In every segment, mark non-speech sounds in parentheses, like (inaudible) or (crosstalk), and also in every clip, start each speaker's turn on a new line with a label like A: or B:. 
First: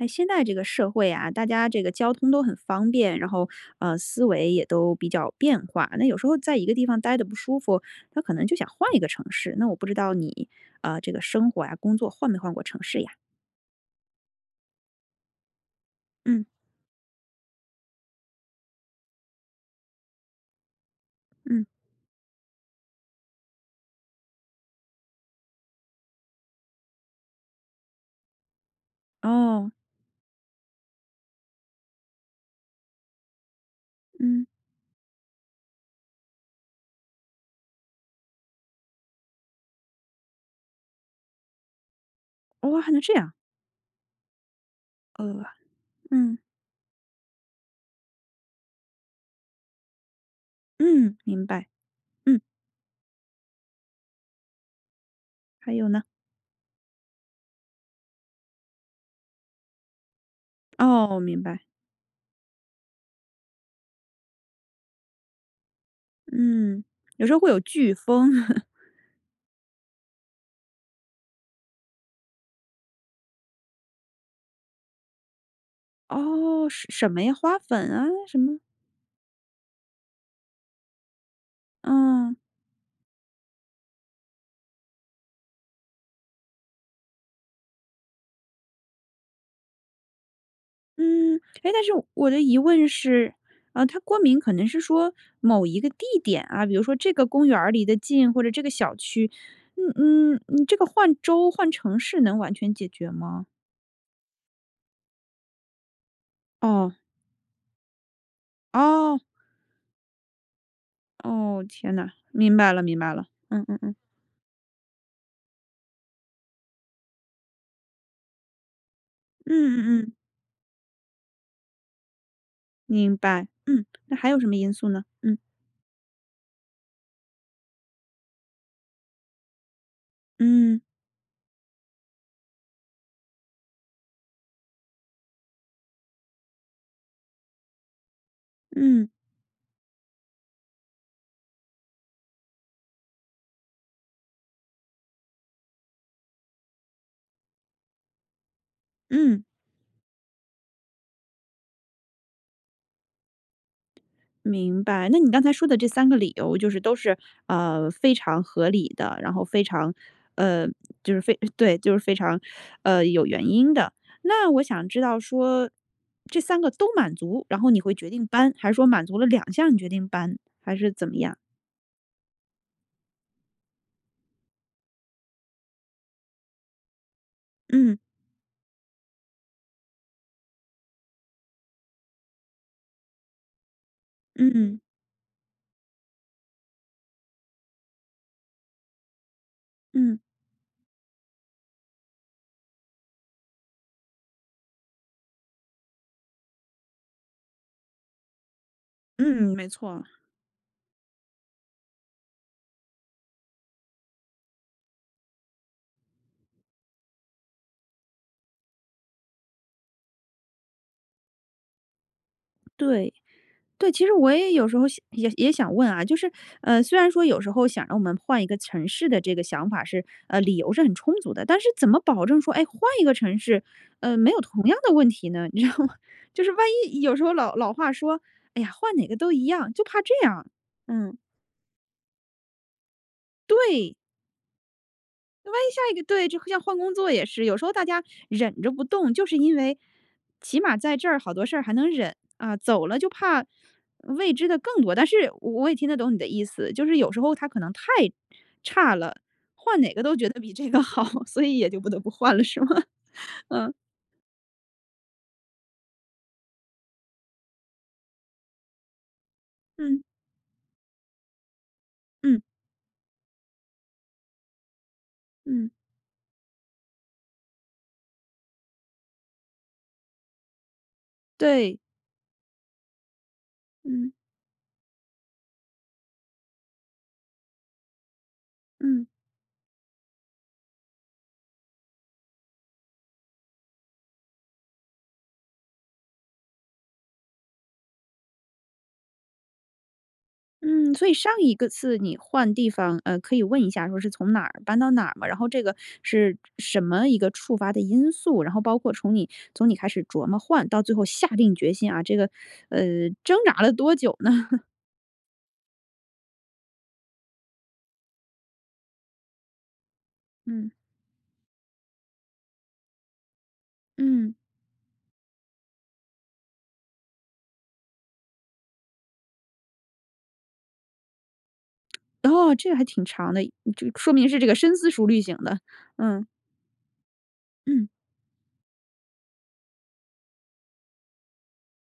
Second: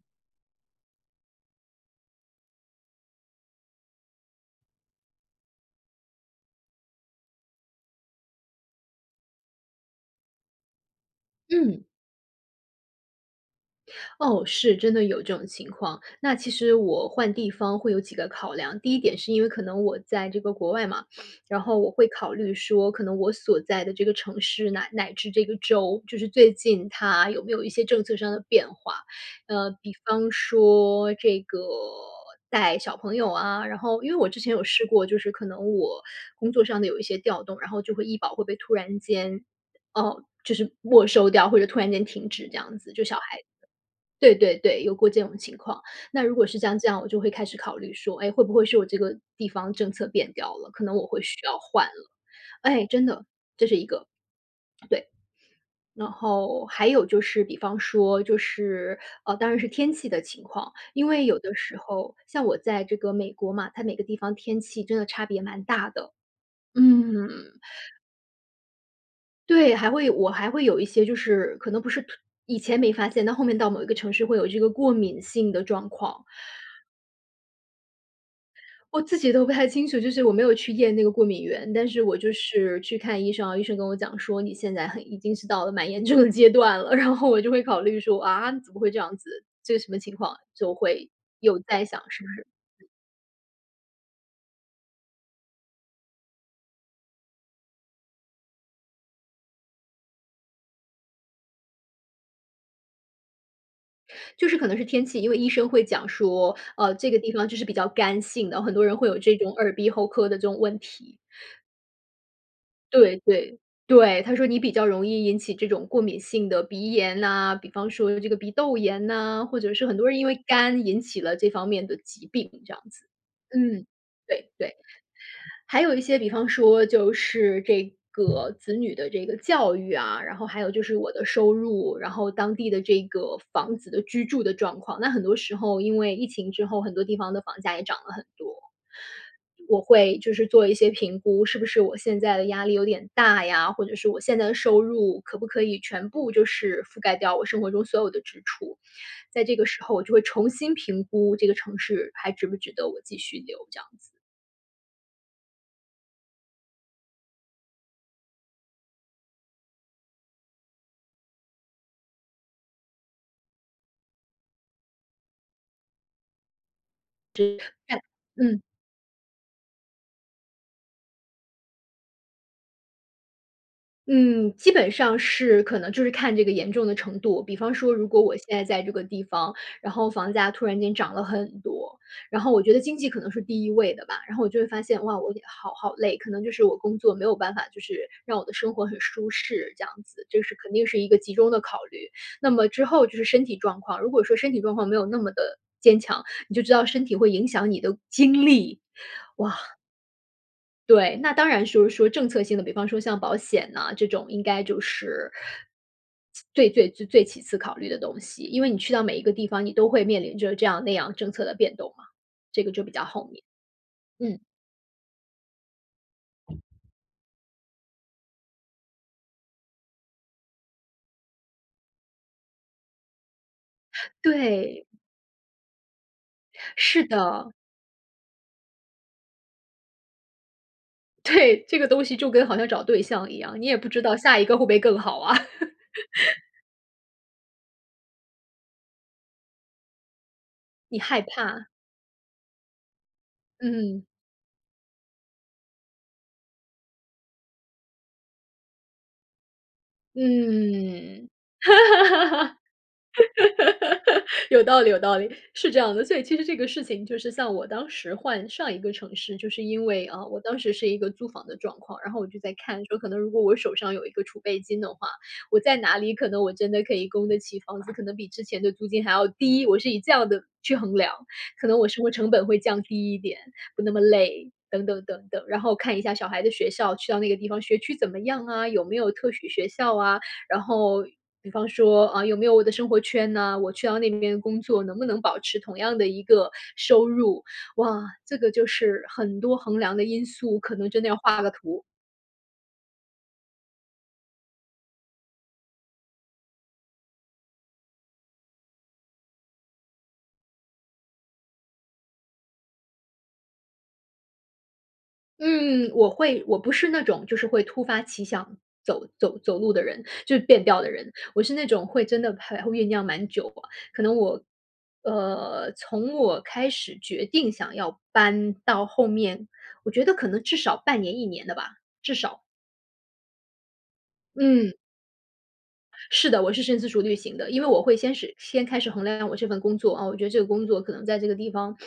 A: 诶，现在这个社会啊，大家这个交通都很方便，然后，呃，思维也都比较变化，那有时候在一个地方呆得不舒服，他可能就想换一个城市，那我不知道你，呃，这个生活呀，
B: 嗯。
A: 工作换没换过城市呀？
B: 哦，是，真的有这种情况。那
A: 嗯。
B: 其实我换地方会有几个考量。第一点是因为可能我在这个国外嘛，然
A: 嗯。
B: 后我会考虑说可能我所在的这个城市，乃乃至这个州，就是最近它有没有一些政策上的变化。呃，
A: 哦。
B: 比方说这个带小朋友啊，然后因为我之
A: 嗯。
B: 前有试过，就是可能我工作上的有一些调动，然后就会医保会被突然间，呃就是没收掉，或者突然间停止这样
A: 哦，还
B: 子，
A: 能
B: 就
A: 这
B: 小
A: 样。
B: 孩子对对对，有过这种
A: 呃，
B: 情况，那如
A: 嗯。
B: 果是像这样，我就会开始考虑说：“诶？会不会是我这个地方政策变掉了？”可能我
A: 嗯，
B: 会需
A: 明
B: 要
A: 白，
B: 换了。
A: 嗯。
B: 唉，真的，这是一个对。
A: 还有呢？
B: 然后还有就是比方说，就是，呃，当然是天气的情况，因
A: 哦，
B: 为有
A: 明
B: 的
A: 白。
B: 时候像我在这个美国嘛，它每个地方天气真的差别蛮大的。
A: 嗯，有
B: 嗯。
A: 时候会有飓风。(laughs)
B: 对，还会有我还会有一些就是，可能不是以前没发现，但后面到某一个城市会有这个过敏性的状况。
A: 哦，什什么呀？花粉啊，什么？
B: 我自己都不太清楚，就是我没有去验那个过敏原。但是我就
A: 嗯。
B: 是去看医生啊，医生跟我讲说：“你现在很已经是到了蛮严重的阶段了。”然后我就会考虑说：“啊，怎么会这样子，这什么情况？”就会
A: 嗯。
B: 有
A: 诶，但
B: 在
A: 是，
B: 想，是不
A: 我的疑
B: 是
A: 问是，呃，它过敏可能是说，某一个地点啊，比如说这个公园儿离得近，或者这个小区，嗯嗯，嗯这个换州、换城市能完全解决吗？
B: 就是可能是天气，因为医生会讲说：“呃，
A: 哦。
B: 这个地方就是比较干性的，很多人会
A: 哦。
B: 有这种耳鼻喉科的这种问题。”
A: 哦，天呐，明白了，明白
B: 对-
A: 了。
B: 对，
A: 嗯嗯嗯。
B: 对，他说你比较容易引起这种过敏性的鼻炎呐，比方说这个鼻窦炎呐，
A: 嗯
B: 或者是很
A: 嗯
B: 多
A: 嗯。
B: 人因为肝引起了这方面的疾病这样子，
A: 明白，嗯。
B: 嗯，
A: 那还有什
B: 对
A: 么因
B: 对。
A: 素呢？嗯。
B: 还有一些比方说，就是这个子女的这个教育啊，然后还有
A: 嗯。
B: 就是我的收入，然后当地的这个房子的居住的状况。那很多时候因为疫情之后，很多地方的房价也涨了很多，
A: 嗯。
B: 我会就是做一些评估，是不是我现在的压力有点大呀，或者是我现在的收入可不可以全部就是覆盖掉我生活中所有的支出。
A: 嗯。
B: 在这个时候我就会重新评估这个城市还值不值得我继续留这样子。
A: 明白，那你刚才说的这3个理由就是都是，呃，非常合理的，然后非常，呃，就是非对，就是非常，呃，有原因的。那我想知道说，这3个都满足，然后你会决
B: (unintelligible)
A: 定搬，
B: 嗯。
A: 还是说满足了2项你决定搬，还是怎么样？
B: 嗯，基本上是可能就是看这个严重的程度。比方说
A: 嗯。
B: 如果我现在在这个地方，然后房价突然间涨了很多，然后我觉得经济可能是第1位的吧。然后我
A: 嗯
B: 就会
A: 嗯。
B: 发现，哇，我好好累，可能就是我工作没有办法，就是让我的生活很舒适，这样
A: 嗯。
B: 子，这是肯定是一个集中的考虑。那么之后就是身体状况，如果说身体状况没有那么的坚强，你就知道身体会影响你的精力。
A: 嗯，没
B: 哇。
A: 错。
B: 对，那当然说说政策性的，比方说像保险啊，这种应该就是，最最最最其次考虑的东西，因为你去到每一个地方，你都会面临着这样那样政策的变动嘛。这个就比较
A: 对，
B: 后面。
A: 对，其实我
B: 嗯。
A: 也有时候想，也也想问啊，就是，呃，虽然说有时候想让我们换一个城市的这个想法是，呃，理由是很充足的，但是怎么保证说，哎，换一个城市，呃，
B: (inhales)
A: 没有同样
B: 对。
A: 的问题呢，你知道吗？就是万一
B: 是
A: 有时候
B: 的。
A: 老老话说：“哎呀，换哪个都一样。”就怕这样，嗯。
B: 对，这个东西就跟好像找对象一样，你也不
A: 对。
B: 知道下一个会不会更好啊。
A: 那万一下一个对，就
B: (laughs)
A: 像换工作也是，有时候大家忍着不动，就是因为起码在
B: 你
A: 这儿
B: 害
A: 好多事儿
B: 怕。
A: 还能忍。啊，走了就怕
B: 嗯。
A: 未知的更多。但是我也听得懂你的意思，就是有时候它可能太差了，换哪个都觉得比这个好，
B: 嗯。
A: 所以也就不得不换了是吗？嗯。
B: (laughs) 有道理有道理，是这样的。所以其实这个事情，就是像我当时换上一个城市，就是因
A: 嗯。
B: 为，啊，我当时是一个租房的状况，然后我
A: 嗯。
B: 就在看说，可能如果我手上有一个储备金的话，我
A: 嗯。
B: 在哪里可能我真的可以供得起房子，可能比之前的租金还要低。我是以这样的去衡量，可
A: 对。
B: 能我生活成本会降低一点，不那么
A: 嗯。
B: 累，等等等等，然后看一下小孩的学校去到那个地方学区怎么样啊？有没
A: 嗯。
B: 有特许学校啊。然后比方说，啊，有没有我的生活圈呢？我去到那边工作，能不能保持同样的一个收入？哇，这个就是很多衡量的因素，可能
A: 嗯，
B: 真
A: 所
B: 的
A: 以
B: 要
A: 上
B: 画个
A: 一个
B: 图。
A: 次你换地方，呃，可以问一下说是从哪儿搬到哪儿吗？然后这个是什么一个触发的因素，然后包括从你从你开始琢磨换，到最后下定决心啊，这个，(sucks teeth) 呃，挣扎了多久呢？(chuckles)
B: 嗯，我会。我不是那种就是会突发奇想走走走路的人，就是变
A: 嗯。
B: 调的人。我是那种会真的还会酝酿蛮久，啊，可能
A: 嗯。
B: 我，呃，从我开始决定想要搬到后面，我觉得可能至少半年1年的吧，
A: (smacks lips)
B: 至少。
A: 哦，这还挺长的，就说明是这个深
B: 嗯。
A: 思熟虑型的，嗯。
B: 是的，我是深思熟虑型的。因为我
A: 嗯。
B: 会先始先开始衡量我这份工作。啊，我觉得这个工作可能在这个地方，(sucks teeth)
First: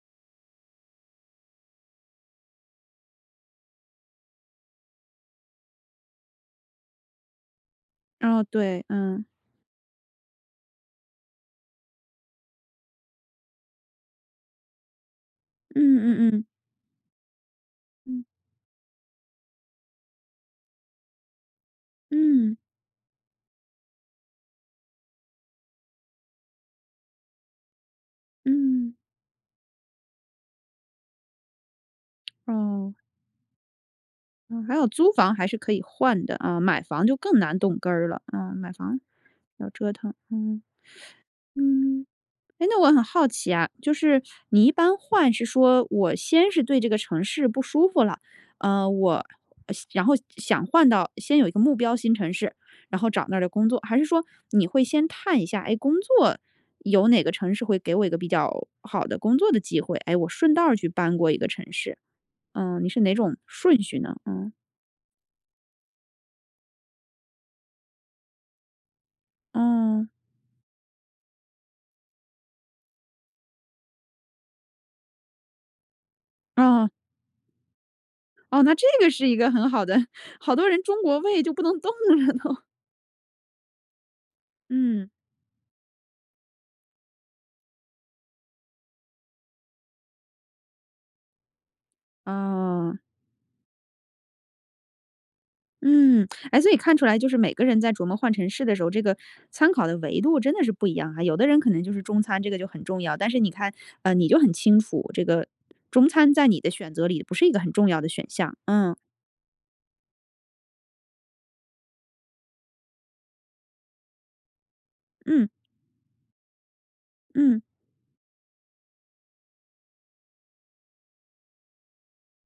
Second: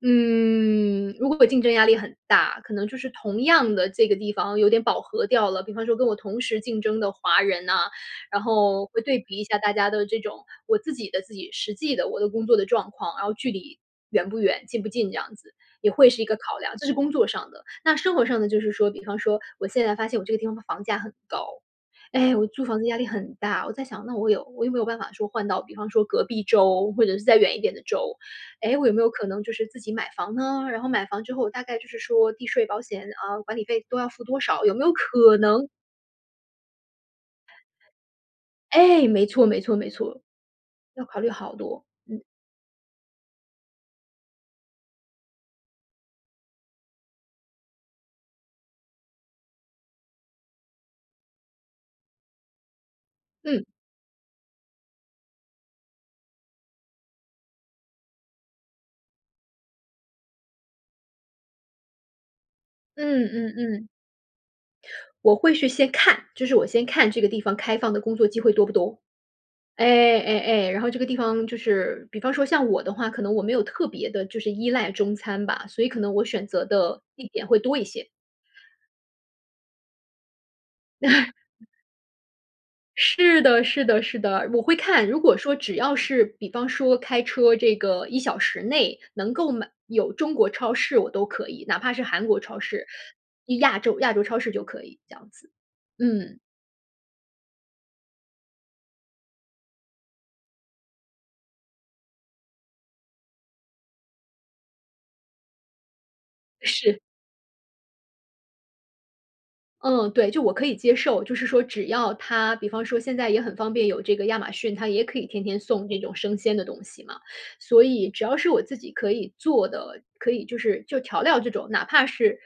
B: 嗯，如果我竞争压力很大，可能就是同样的这个地方，有点饱和掉了。比方说跟我同时竞争的华人呐，
A: 哦，
B: 然
A: 对，
B: 后会对
A: 嗯。
B: 比一下大家的这种，我自己的自己实际的我的工作的状况。然后距离，远不远，近不近这样子，也
A: 嗯
B: 会是一
A: 嗯
B: 个
A: 嗯。
B: 考量，这是工作上的。那生
A: 嗯。
B: 活上的就是说，比方说，我现在发现我这个地方的房价很高，诶，我
A: 嗯。
B: 租房子压力很大。我再想，那我有我有没有办法说换到比方说隔壁州，或者是再远一点的州。诶，我有
A: 嗯。
B: 没有可能就是自己买房呢？然后买房之后大概就是说，地税保
A: 哦。
B: 险啊，管理费都要付多
A: 嗯
B: 少，有
A: 还
B: 没
A: 有
B: 有
A: 租房
B: 可
A: 还是
B: 能
A: 可以换的啊，买房就更难动根儿了，嗯，买房
B: 诶！没错没
A: 要
B: 错没
A: 折腾，
B: 错，
A: 嗯。
B: 要考虑
A: (sucks teeth)
B: 好多，
A: 嗯。
B: 嗯。
A: 诶那我很好奇啊，就是你一般换是说，我先是对这个城市不舒服了，呃，我，呃然后想换到呃先有一个目标新城市，然后找那儿的
B: 嗯。
A: 工作。还是说你会先看一下，诶，工作有哪个城市会给我一个比较好的工作的机会。诶，我顺道儿去搬过一个城市。嗯，你是哪
B: 嗯
A: 种
B: 嗯
A: 顺
B: 嗯。
A: 序呢？嗯。
B: 我会去先看，就是我先看这个地方，开放的工作机会多不多。
A: 嗯。
B: 哎哎哎，然后这个地方，就是，比方说像我的话，可能我没有特别地就是依赖中餐吧，所以可能我选择
A: 嗯。
B: 的地点会多一些。
A: 哦，那这个是一个很好的，好多人中国
B: (chuckles)
A: 胃就不能动了呢。
B: 是的，是的，是的，我会看，
A: 嗯。
B: 如果说只要是比方说开车这个1小时内，能够买有中国超市我都可以，哪怕是韩国超市，
A: 哦。
B: 亚洲亚洲超市就可以这样子，
A: 嗯，
B: 嗯。
A: 哎，所以看出来就是每个人在琢磨换城市的时候，这个参考的维度真的是不一样啊。有的人可能就是中餐，这个就很重要，但是你看，呃，你就很清楚，这个中餐在你的选
B: 是。
A: 择里不是一个很重要的选项，嗯。
B: 嗯，对，就我可以接受。就是说只要它比方说现在也很方便，有这个亚马逊，它也可以天
A: 嗯。
B: 天送这种生鲜的东西嘛，
A: 嗯。
B: 所以只要是我自己可以做的，可以就是就调料这种，哪怕是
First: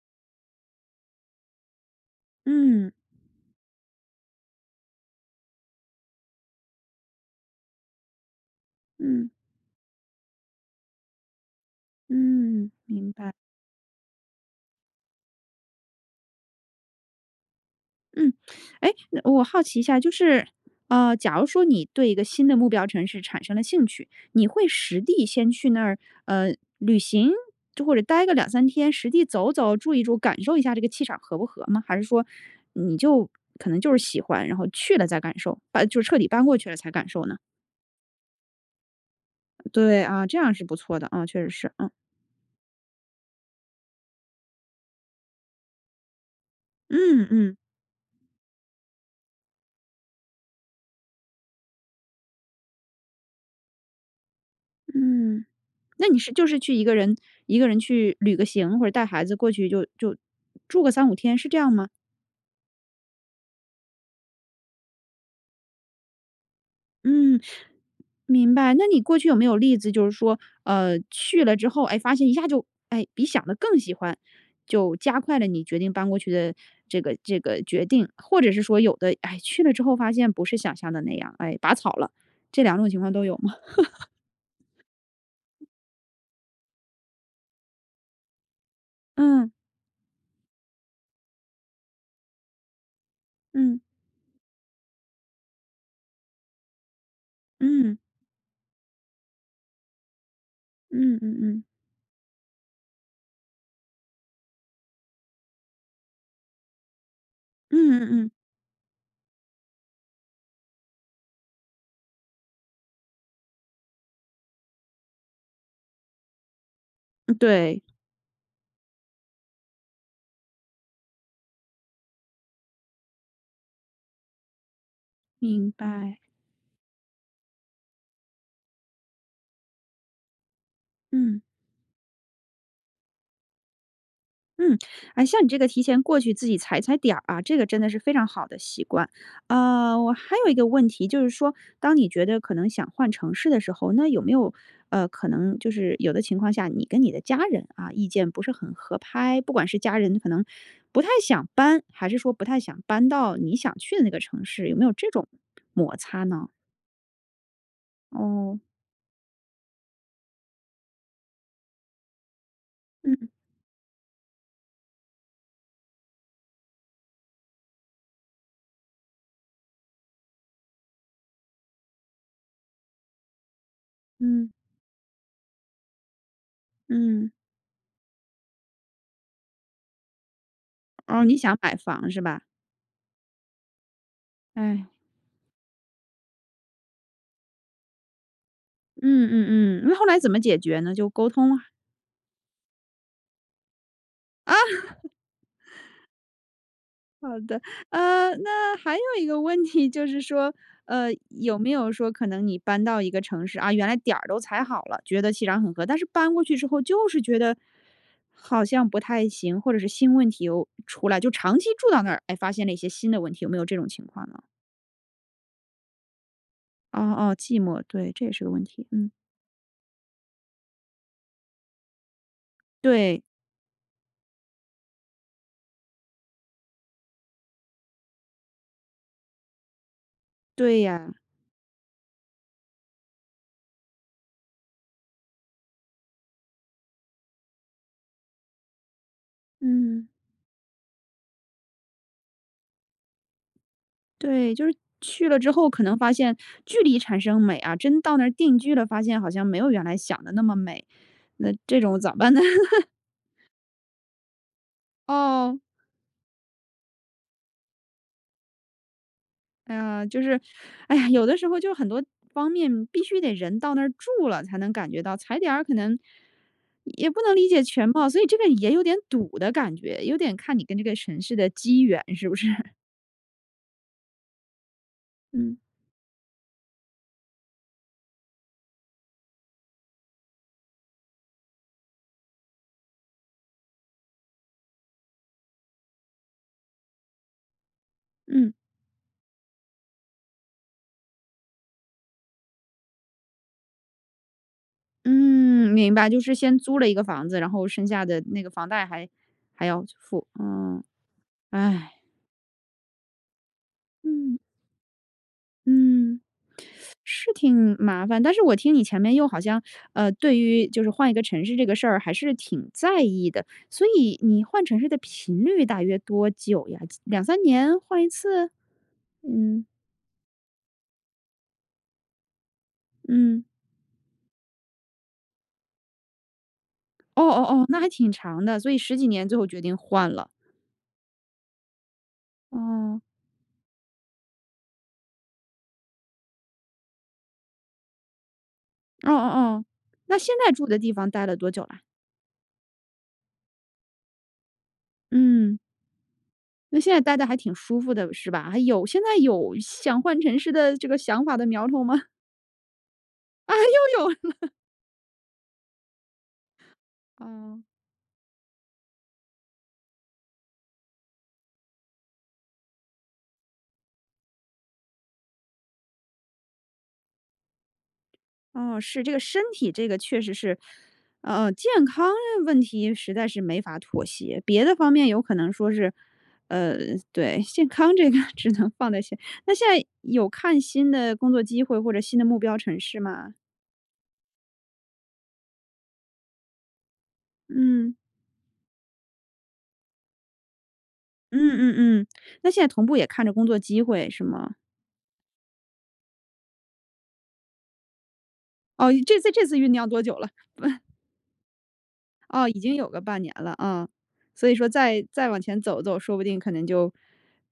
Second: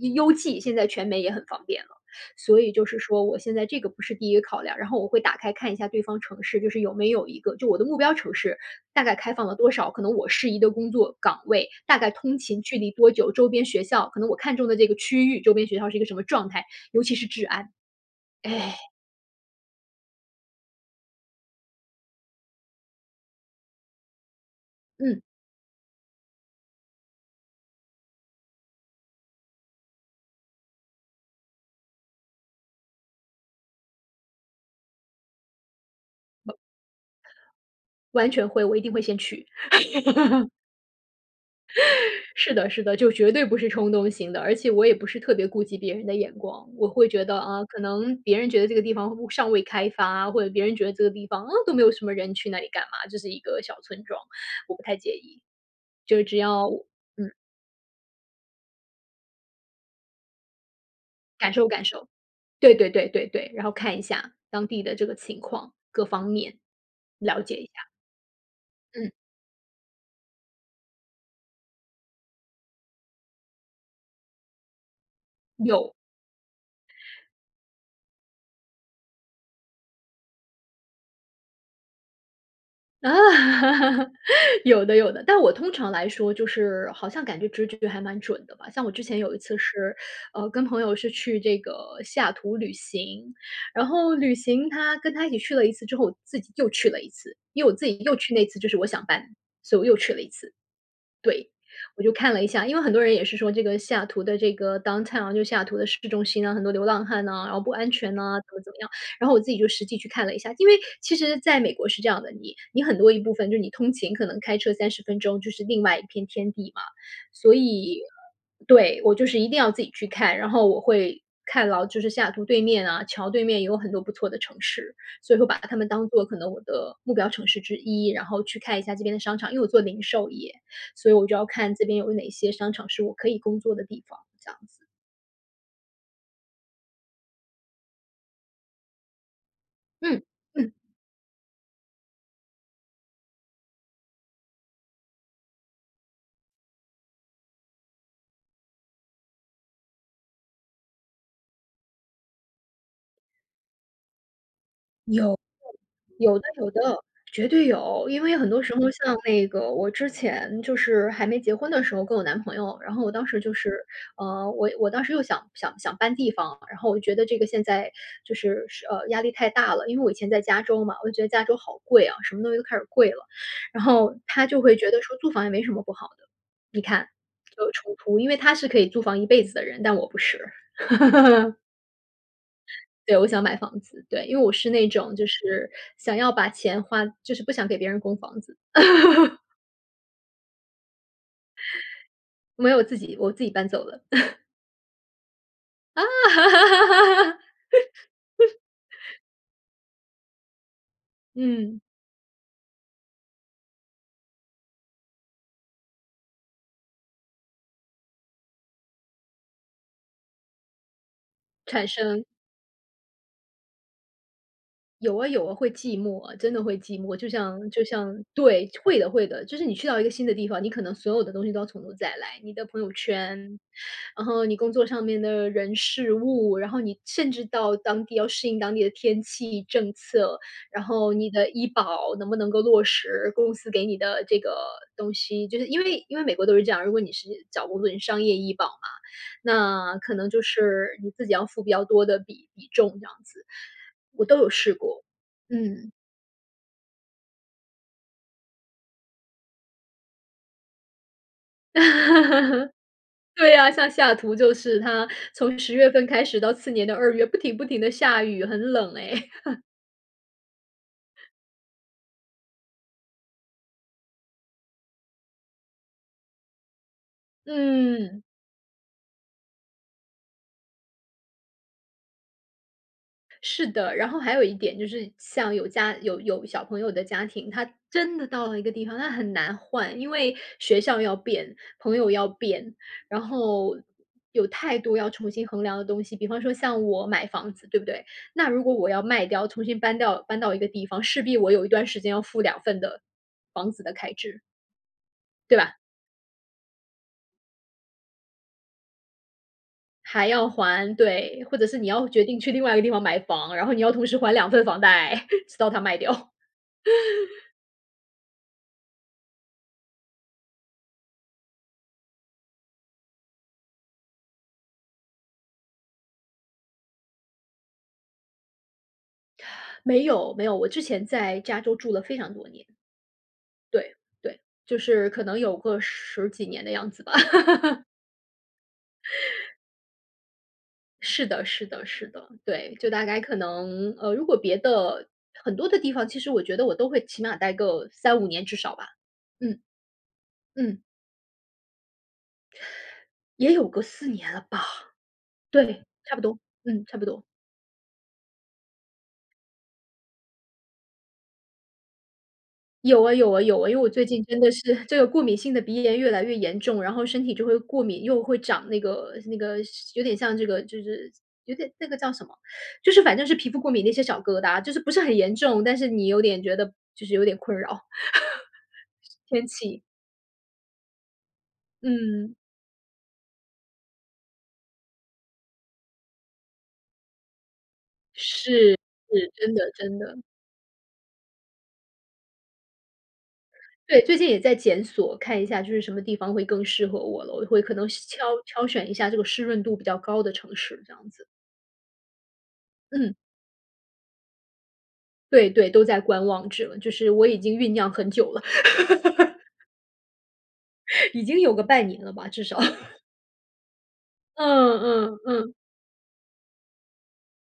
B: 邮- 邮寄，现在全美也很方便了。所以就
A: 嗯。
B: 是说我现在这个不是第1个考量，然后我会打开看一下对方城市，就是有没有一个就我的目标城市大概
A: 嗯。
B: 开放了多少，可能我适宜的工作岗位大概通勤
A: 嗯，
B: 距离多
A: 明白。
B: 久，周边学校可能我看中的这个区域，周边学校是一个什么状态，尤其是治安，
A: 嗯，
B: 哎。
A: (sucks teeth) 诶嗯，我好奇一下，就是，呃，假如说你对一个新的目标城市产生了兴趣，你会实
B: 嗯。
A: 地先去那儿，呃，旅行就或者待个2-3天实地走走、住一住，感受一下这个气场合不合吗？还是说你就可能就是喜欢，然后去了再感受，把就彻底搬过去了才感受呢？
B: 完全会，我一定会先去。
A: 对，啊，这
B: (laughs)
A: 样是不错的啊，嗯，确实是，嗯。
B: (laughs) 是的，是的，就绝对不是冲动型的，而且我也不是特别顾及别人的眼光。我会觉得，
A: 嗯。
B: 啊，可能别人觉得这个地方会不尚未开发，或者别人觉得这个地方，啊，都没有什么人，去那里干嘛？就是一个小村庄，我不太介意。
A: 嗯，那你
B: 就
A: 是
B: 只
A: 就是
B: 要
A: 去一
B: 我
A: 个人
B: 嗯。
A: 一个人去旅个行，或者带孩子过去，就就住个3-5天，是
B: 感
A: 这
B: 受，
A: 样
B: 感
A: 吗？
B: 受，对对对对对。然后看一下当地的这个情况，各方面
A: 嗯，
B: 了解
A: (sniffs)
B: 一下。
A: 明白。那你
B: 嗯。
A: 过去有没有例子就是说，呃，去了之后，哎，发现一下就哎，比想得更喜欢，就加快了你决定
B: 有。
A: 搬过去的这个这个决定。或者是说有的，唉，去了之后发现不是想象的那样，唉，拔草了，这2种情况都有吗？
B: (laughs) 有的，有的，但我
A: (laughs)
B: 通常来说就是好像感觉直觉还蛮准的吧。像我之前有一
A: 嗯。
B: 次是，(sucks teeth) 呃，跟朋友是去这个西雅图旅行，
A: 嗯。
B: 然后旅行，他跟他一起去了一次之后，我自己又去了一次。因为我自
A: 嗯。
B: 己又去那次就是我想搬，所以我又去了一次。
A: 嗯嗯
B: 对，
A: 嗯。
B: 我就看了一下，因为很多人也是说这个西雅图的这个 Downtown 就西雅图的市中心啊，很多流浪汉呐，然后不安全呐
A: 嗯。
B: 怎么怎么样，然后我自己就实际去看了一下。因为其实在美国是这样的，你你很多一部分就是你通勤，可能开车30分钟就是另外一片天地嘛。
A: 嗯
B: 所
A: 对。
B: 以对，我就是一定要自己去看，然后我会看到就是西雅图对面啊，桥对面也有很多不错的城市，所以会把
A: 明
B: 它们当
A: 白。
B: 做可能我的目标城市之一，然后去看一下这边的商场因为我做零售业，所以我就
A: 嗯。
B: 要看这边有哪些商场是我可以工作的地方这样
A: 嗯，
B: 子。
A: 哎，像你这个提前过去自己踩踩点儿啊，这个真的是非常好的习惯。呃，我
B: 嗯，
A: 还有一个
B: 嗯。
A: 问题，就是说当你觉得可能想换城市的时候，那有没有，呃，可能就是有的情况下，你跟你的家人，啊，意见不是很合拍？不管是家人可能不太想搬还是说不太想搬到你想去的那个城市，有没有这种
B: 有，
A: 摩
B: 对，
A: 擦
B: 有的，
A: 呢？
B: 有的，绝对有。因为很
A: 哦。
B: 多时候，像那个我之前就是还没结婚的时候，跟我男朋友，然后我当
A: 嗯。
B: 时就是，呃，我我当时又想想想搬地方啊，然后我觉得这个现在就是是呃，压力太大了。因为我以前在加州嘛，我就觉得加州好贵啊，什么东西都开始贵了，然后他
A: 嗯。
B: 就会觉得说：“租房也没什么不好的。”你看
A: 嗯。
B: 就有冲突，因为他是可以租房一辈子的人，但我不是。
A: 哦，你想
B: (laughs)
A: 买房是吧？
B: 对，我想买房子，对，因为我是
A: 唉。
B: 那种就是想要把钱花就是不想给别人供房子。
A: 嗯
B: (laughs)
A: 嗯嗯，那后来怎么解决呢？就沟通啊？
B: (chuckles) 没有，我自己我自己搬走了。(laughs)
A: 啊。好的。呃，那还有
B: (laughs)
A: 一个问题，就是说，呃，有没
B: 嗯。
A: 有说可能，你搬到一个城市，啊，原来点儿都踩好了，觉得气场很合。但是搬过去之后就是觉得，好像不太行，或者是新问题又出来就长期
B: 产
A: 住到那儿，
B: 生。
A: 哎，发现了一些新的问题，有没有这种情况呢？
B: 有啊，有啊，会寂寞啊，真的会寂
A: 哦
B: 寞。就
A: 哦，寂
B: 像
A: 寞，
B: 就
A: 对，这
B: 像
A: 也是个问
B: 对，
A: 题。
B: 会
A: 嗯。
B: 的，会的，就是你去到一个新的地方，你可能所有的东西都要从头再来，你的朋友
A: 对。
B: 圈，嗯哼你工作上面的人、事、物，然后你甚至到当地要适应当地的天气、政策，
A: 对
B: 然后
A: 呀。
B: 你的医保能不能够落实，公司给你的这个东西。就是因为因为美国都是这样，如果你是找工作人商业医保嘛，那
A: 嗯。
B: 可能就是你自己要付比较多的比比重这样子。我都有
A: 对，就是
B: 试过。
A: 去了之后可
B: 嗯。
A: 能发现距离产生美啊，真到那儿定居了发现好像没有原来想得那么美，那这种咋办呢？(laughs)
B: (laughs) 对啊，像西雅图就是它
A: 哦。
B: 从十月份开始到次年的二月不停不停地下雨，很冷哎。(laughs)
A: 哎呀，就是哎呀，有
B: (chuckles)
A: 的时候就很多方面必须得人到那儿住了才能感觉到，踩点儿可能，也不能理解全貌，所
B: 嗯。
A: 以这个也有点堵的感觉，有点看你跟这个城市的机缘，是不是？
B: 是的，然后还有一点就是像
A: 嗯。
B: 有家有有小朋友的家庭，他真的到了一个地方，那很难换，因为学校要变、朋友要变，然后有太多要重新衡量的东西，比方说像我买房子，对不对？那
A: 嗯。
B: 如果我要卖掉，重新搬到搬到一个地方，势必我有一段时间要付2份的房子的开支。对
A: 嗯，
B: 吧？
A: 明白，就是先租了一个房子，然后剩下的那个房贷还还要付。
B: 还要
A: 嗯，
B: 还对，或者是你
A: 唉。
B: 要决定去另外一个地方买房，然后你要同时还
A: 嗯。
B: 2份房贷，(laughs) 直到它卖
A: 嗯。
B: 掉。
A: (sucks teeth) 是
B: (laughs)
A: 挺麻烦，但是我听你前面又好像，呃，对于就是换一个城市这个事儿还是挺在意的，所以你换城市的频率大约多久呀？2，3年换一次？嗯。
B: 没有没有，我之前在加州住了非常多年。
A: 嗯。
B: 对对，就是可能有个十几年的样子吧。
A: 哦哦哦，那
B: (laughs)
A: 还挺长的，所以十几年最后决定换了。
B: 是的是的是的，对，就
A: 嗯。
B: 大概可能呃，如果别的很多的地方，其实我觉得我都会起码待个3-5年至少吧。
A: 哦哦
B: 嗯。
A: 哦，那现在住的
B: 嗯。
A: 地方呆了多久啊？
B: 也有个4年了吧。
A: 嗯。
B: 对，差不多。
A: 那
B: 嗯，
A: 现
B: 差
A: 在
B: 不
A: 待
B: 多。
A: 得还挺舒服的，是吧？还有现在有想换城市的这个想法的苗头吗？
B: 有啊有啊
A: 啊，
B: 有啊，因为我
A: 又
B: 最
A: 有了。
B: 近真
A: (laughs)
B: 的是这个过敏性的鼻炎越来越严重，然后身体就会
A: 嗯。
B: 过敏，又会长那个那个有点像这个就是有点那个叫什么，就是反正是皮肤过敏那些小疙瘩，就是不是很严重，但是你有点觉得就是有点困扰。
A: 哦，是。
B: (laughs)
A: 这个
B: 是
A: 身
B: 天
A: 体
B: 气
A: 这个确实是呃，呃，健康
B: 嗯。
A: 问题实在是没法妥协，别的方面有可能说是呃，对，健康这个只能
B: 是
A: 放在前
B: 是，真
A: 那现
B: 的
A: 在
B: 真的。
A: 有看新的工作机会或者新的目标城市吗？
B: 对，最近也在检索，看一下就是什么地方会更适合我了。我会可能
A: 嗯。
B: 挑挑选一下这个湿润度比较高的城市，这样子。
A: 嗯嗯嗯。那现在同步也
B: 嗯。
A: 看着工作机会，是吗？
B: 对对，都在观望着，就是我已经酝酿很久了。
A: 哦，这次这次
B: (laughs)
A: 酝酿多久了？(chuckles)
B: (laughs) 已经有个半年了吧，至
A: 哦，已
B: 少。
A: 经有
B: (laughs)
A: 个半年了，啊，所以说
B: 嗯
A: 再
B: 嗯
A: 再往
B: 嗯。
A: 前走走，说不定可能就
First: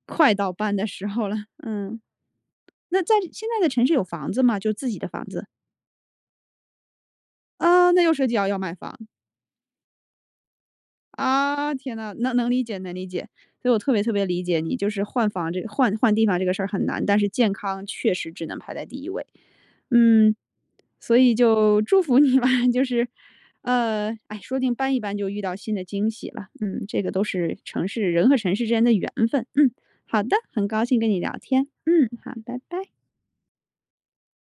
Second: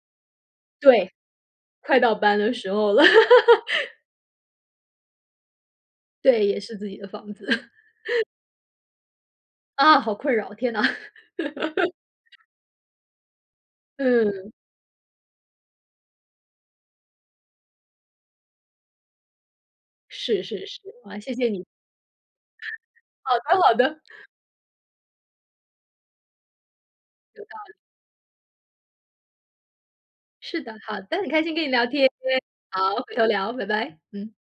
A: 快到搬的时
B: 对，
A: 候了。
B: 快
A: 嗯。
B: 到搬的时候
A: 那
B: 了。
A: 在现在的城市
B: (laughs)
A: 有房子吗？就自己的房子。
B: 对，也是自己的房子。
A: 呃，那又
B: (laughs)
A: 涉及要要卖房。
B: 啊，好困扰，天呐。
A: 啊，天啊，能
B: (laughs)
A: 能理解能理解。所以我特别特别理
B: 嗯。
A: 解你，就是换房这个换换地方这个事儿很难，但是健康确实只能排在第一位。嗯，
B: 是是是。
A: 所
B: 好，
A: 以
B: 谢谢你。
A: 就祝福你吧，就是，
B: 好的好的。
A: 呃哎，说不定搬一搬就遇到新的惊喜了。嗯，这个都
B: 有
A: 是
B: 道理。
A: 城市人和城市之间的缘分。嗯，好的，
B: 是
A: 很
B: 的，
A: 高兴
B: 好
A: 跟
B: 的，
A: 你
B: 很
A: 聊
B: 开心跟
A: 天。
B: 你聊
A: 嗯，
B: 天。
A: 好，
B: (unintelligible)
A: 拜拜。
B: 好，回头聊，拜拜。嗯。